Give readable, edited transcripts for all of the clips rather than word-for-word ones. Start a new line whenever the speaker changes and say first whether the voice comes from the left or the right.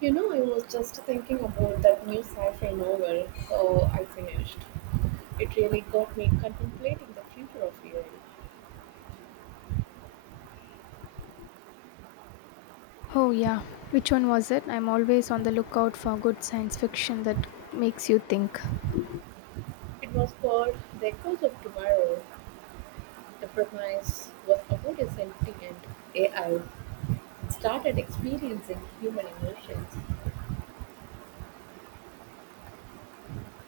right: You know, I was just thinking about that new sci fi novel I finished. It really got me contemplating the future of AI.
left: Oh, yeah. Which one was it? I'm always on the lookout for good science fiction that makes you think.
right: It was called The Echoes of Tomorrow. The premise was about a sentient AI that started experiencing human emotions,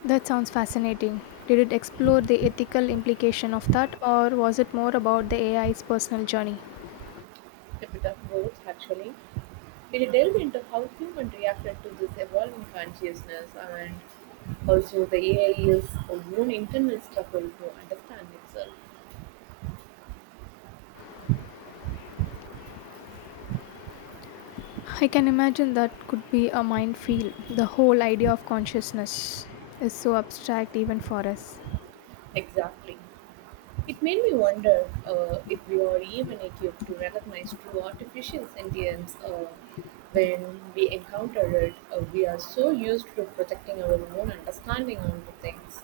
left: That sounds fascinating. Did it explore the ethical implication of that, or was it more about the AI's personal journey?
right: a bit of both actually. It delved into how humans reacted to this evolving consciousness and also the AI is own internal struggle to understand itself
left: I can imagine that could be a minefield. The whole idea of consciousness is so abstract even for us.
right: exactly. It made me wonder if we are even equipped to recognize true artificial sentience when we encounter it. We are so used to projecting our own understanding onto things.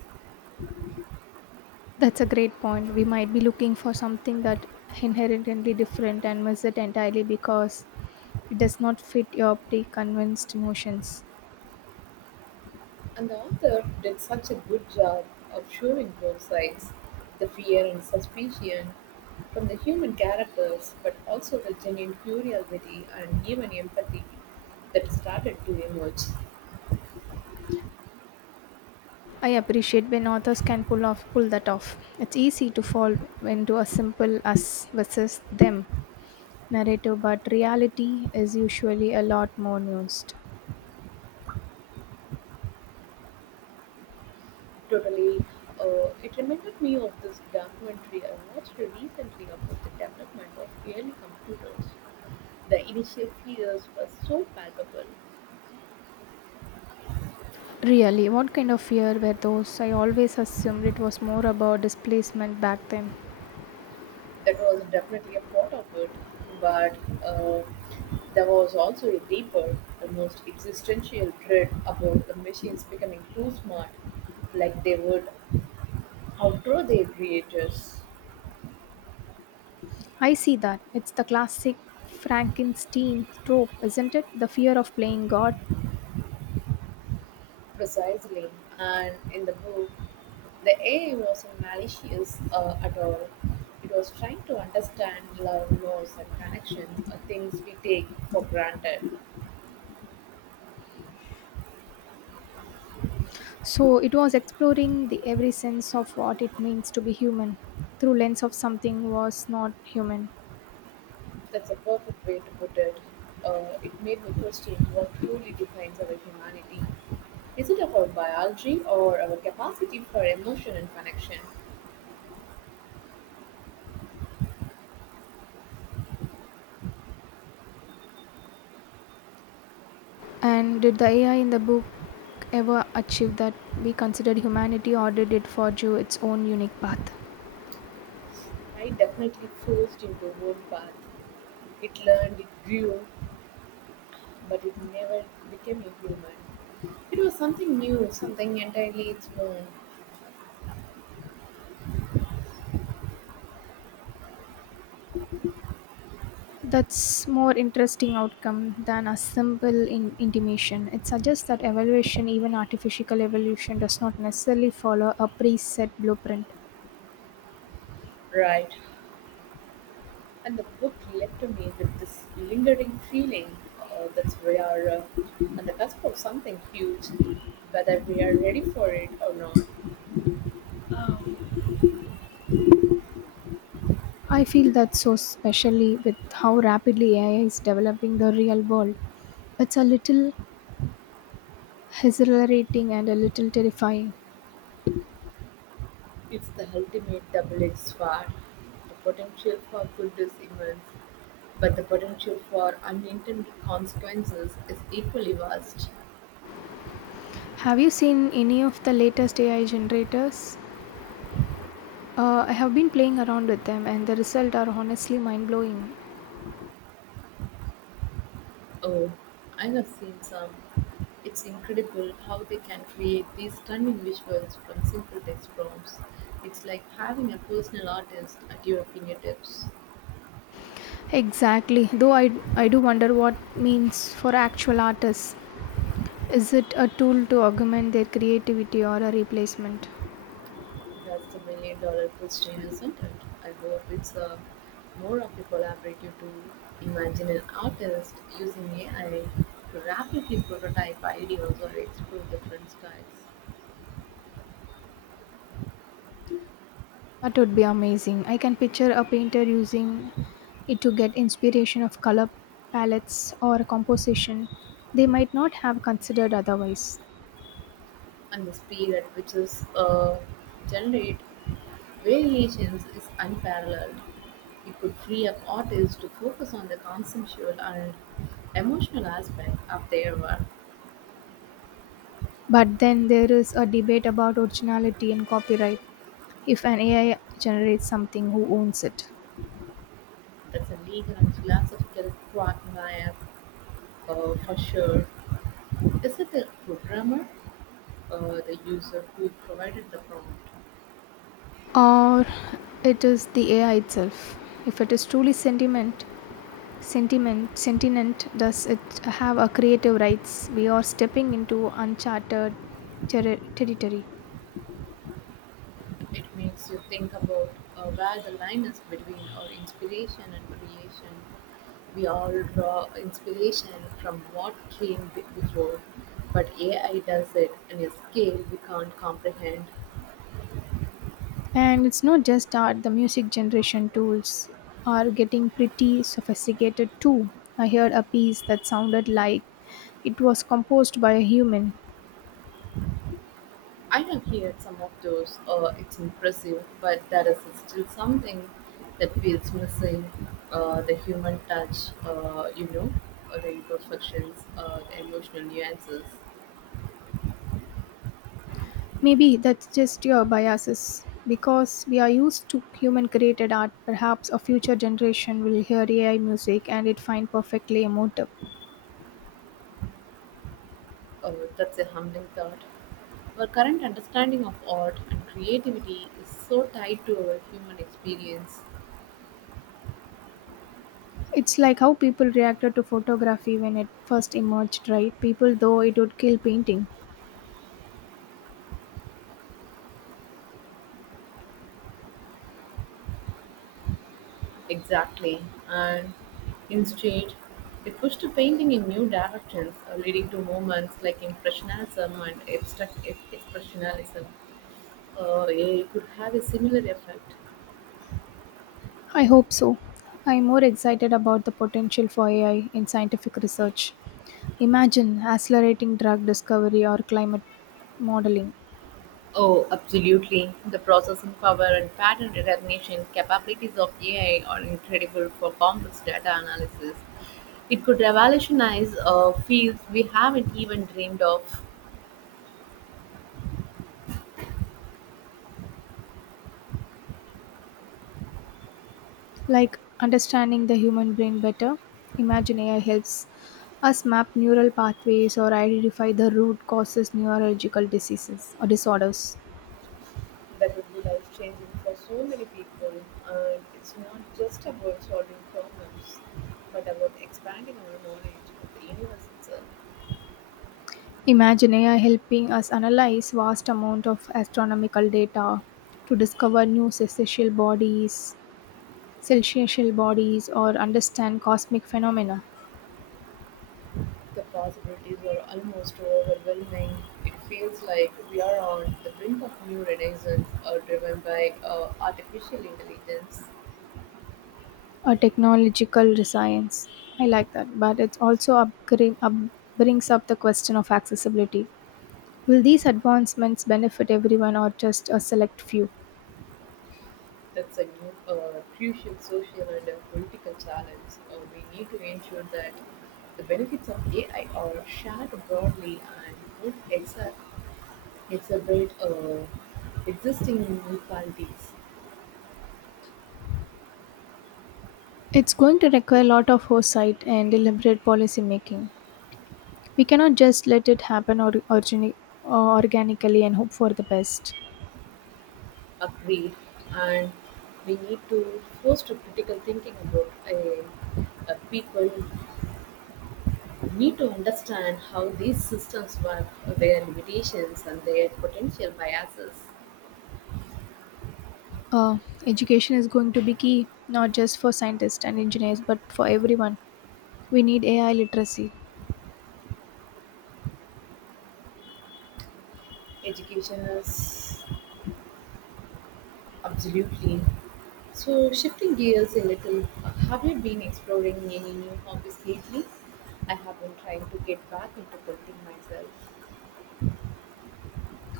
left: That's a great point. We might be looking for something that inherently different and miss it entirely because it does not fit your preconceived notions.
right: And the author did such a good job of showing both sides, the fear and suspicion from the human characters, but also the genuine curiosity and even empathy that started to emerge.
left: I appreciate when authors can pull that off. It's easy to fall into a simple us versus them narrative, but reality is usually a lot more nuanced.
right: Totally. It reminded me of this documentary I watched recently about the development of early computers. The initial fears were so palpable.
left: Really, what kind of fear were those? I always assumed it was more about displacement back then.
right: That was definitely a part of it, but uh, there was also a deeper, almost existential dread about the machines becoming too smart, like they would outgrow their creators.
left: I see that. It's the classic Frankenstein trope, isn't it? The fear of playing God.
right: Precisely. And in the book, the AI wasn't malicious at all. It was trying to understand love, loss, and connection, things we take for granted.
left: So it was exploring the every sense of what it means to be human through lens of something was not human.
right: That's a perfect way to put it. It made me question what truly defines our humanity. Is it our biology or our capacity for emotion and connection?
left: And did the AI in the book ever achieve that we considered humanity or did it forge its own unique path?
right: I definitely forced into one path. It learned, it grew, but it never became a human. It was something new, something entirely its own,
left: That's more interesting outcome than a simple intimation. It suggests that evaluation, even artificial evolution, does not necessarily follow a preset blueprint.
right: right? And the book left me with this lingering feeling that we are on the cusp of something huge, whether we are ready for it or not.
left: I feel that so especially with how rapidly AI is developing the real world. It's a little exhilarating and a little terrifying.
right: It's the ultimate double edged sword. The potential for good is immense, but the potential for unintended consequences is equally vast.
left: Have you seen any of the latest AI generators? I have been playing around with them, and the results are honestly mind blowing.
right: Oh, I have seen some. It's incredible how they can create these stunning visuals from simple text prompts. It's like having a personal artist at your fingertips.
left: Exactly, though I do wonder what means for actual artists. Is it a tool to augment their creativity or a replacement?
right: That's the million dollar question, isn't it? I hope more of a collaborative tool. Imagine an artist using AI to rapidly prototype ideas or explore different styles.
left: That would be amazing. I can picture a painter using it to get inspiration of color palettes or composition they might not have considered otherwise.
right: And the speed at which is generate Variations is unparalleled; it could free up artists to focus on the conceptual and emotional aspect of their work.
left: But then there is a debate about originality and copyright. If an AI generates something, who owns it?
right: That's a legal and philosophical quagmire for sure. Is it the programmer or the user who provided the prompt?
left: Or it is the AI itself. If it is truly sentient, does it have a creative rights? We are stepping into uncharted territory.
right: It makes you think about where the line is between our inspiration and creation. We all draw inspiration from before, but AI does it in a scale we can't comprehend.
left: And it's not just art. The music generation tools are getting pretty sophisticated too. I heard a piece that sounded like it was composed by a human.
right: I have heard some of those, it's impressive, but there is still something that feels missing, the human touch, the imperfections, the emotional nuances.
left: Maybe that's just your biases. Because we are used to human created art, perhaps a future generation will hear AI music and it find perfectly emotive.
right: Oh, that's a humbling thought. Our current understanding of art and creativity is so tied to our human experience.
left: It's like how people reacted to photography when it first emerged, right? People though it would kill painting.
right: Exactly. And instead, it pushed to painting in new directions, leading to movements like Impressionism and Expressionism. Yeah, it could have a similar effect.
left: I hope so. I'm more excited about the potential for AI in scientific research. Imagine accelerating drug discovery or climate modeling.
right: Oh, absolutely. The processing power and pattern recognition capabilities of AI are incredible for complex data analysis. It could revolutionize fields we haven't even dreamed of.
left: Like understanding the human brain better, imagine AI helps us map neural pathways or identify the root causes neurological diseases or disorders.
right: That would be life changing for so many people. And it's not just about solving problems, but about expanding our knowledge of the universe itself.
left: Imagine AI helping us analyze vast amount of astronomical data to discover new celestial bodies, or understand cosmic phenomena,
right: The possibilities are almost overwhelming. It feels like we are on the brink of new renaissance driven by artificial intelligence.
left: a technological science. I like that, but it also upgrade, up brings up the question of accessibility. Will these advancements benefit everyone or just a select few?
right: That's a new, crucial social and political challenge. We need to ensure that the benefits of AI are shared broadly and don't exa- exacerbate existing inequalities.
left: It's going to require a lot of foresight and deliberate policy making. We cannot just let it happen or organically and hope for the best.
right: Agreed. And we need to foster critical thinking about a people need to understand how these systems work, their limitations, and their potential biases.
left: Uh, education is going to be key, not just for scientists and engineers, but for everyone. We need AI literacy.
right: Education is absolutely. So, shifting gears a little, have you been exploring any new hobbies lately? I have been trying to get back into painting myself.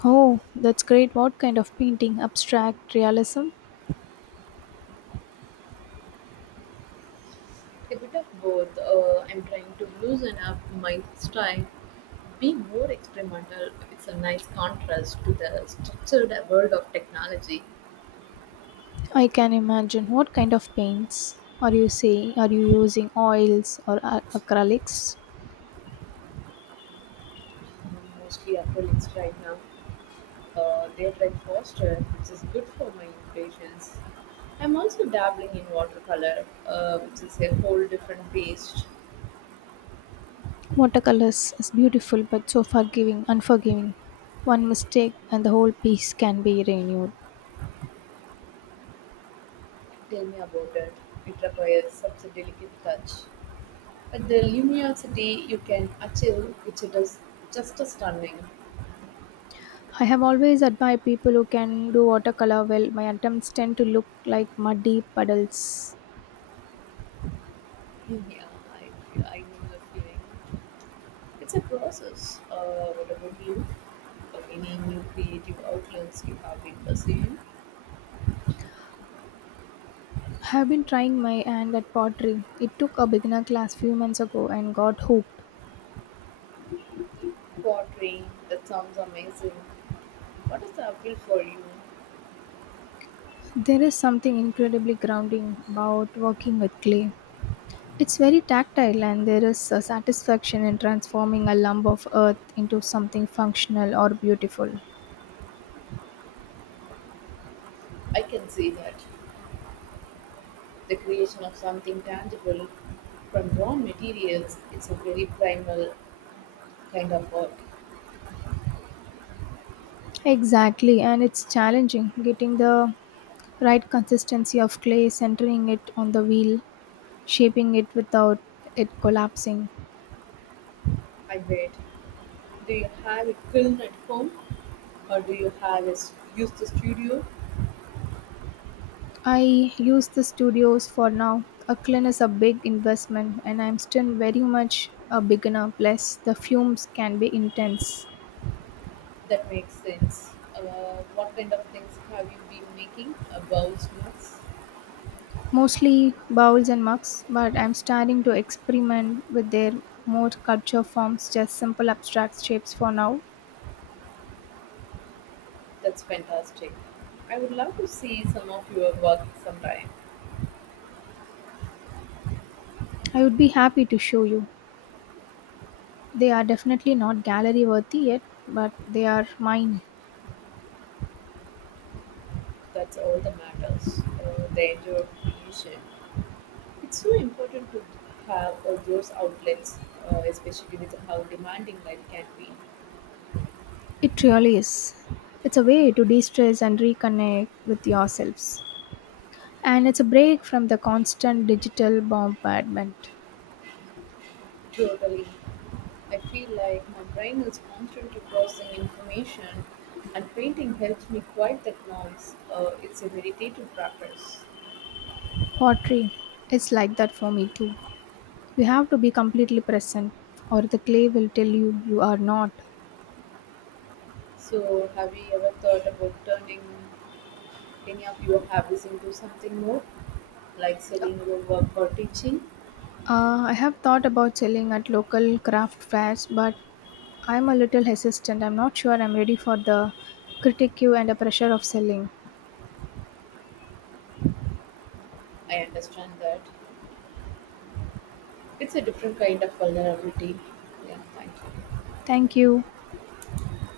left: Oh, that's great. What kind of painting? Abstract realism?
right: A bit of both. I'm trying to loosen up my style, be more experimental. It's a nice contrast to the structured world of technology.
left: I can imagine. What kind of paints are you saying? Are you using oils or acrylics?
right: Mostly acrylics right now. They're like faster, which is good for my impatience. I'm also dabbling in watercolor, which is a whole different beast.
left: Watercolors is beautiful but so unforgiving. One mistake and the whole piece can be renewed.
right: Tell me about it. It requires such a delicate touch. But the luminosity you can achieve, which it is just a stunning.
left: I have always admired people who can do watercolor well. My attempts tend to look like muddy puddles.
right: Yeah, I know the feeling. It's a process. What about you? Or any new creative outlets you have been pursuing?
left: I have been trying my hand at pottery. It took a beginner class few months ago and got hooked.
right: Pottery, that sounds amazing. What is the appeal for you?
left: There is something incredibly grounding about working with clay. It's very tactile, and there is a satisfaction in transforming a lump of earth into something functional or beautiful.
right: I can see that. The creation of something tangible from raw materials is a very primal kind of work.
left: Exactly, and it's challenging getting the right consistency of clay, centering it on the wheel, shaping it without it collapsing.
right: I bet. Do you have a kiln at home or do you have use the studio?
left: I use the studios for now. A kiln is a big investment, and I'm still very much a beginner, plus, the fumes can be intense.
right: That makes sense. What kind of things have you been making? Bowl snacks?
left: Mostly bowls and mugs, but I'm starting to experiment with their more sculpture forms, just simple abstract shapes for now.
right: That's fantastic. I would love to see some of your work sometime.
left: I would be happy to show you. They are definitely not gallery worthy yet, but they are mine.
right: That's all that matters. The enjoy of creation. It's so important to have all those outlets, especially with how demanding life can be.
left: It really is. It's a way to de stress and reconnect with yourselves. And it's a break from the constant digital bombardment.
right: Totally. I feel like my brain is constantly processing information, and painting helps me quiet that noise. It's a meditative practice.
left: Pottery is like that for me too. You have to be completely present, or the clay will tell you you are not.
right: So, have you ever thought about turning any of your hobbies into something more, like selling your work or teaching?
left: I have thought about selling at local craft fairs, but I'm a little hesitant. I'm not sure I'm ready for the critique and the pressure of selling.
right: I understand that. It's a different kind of vulnerability. Yeah, thank you.
left: Thank you.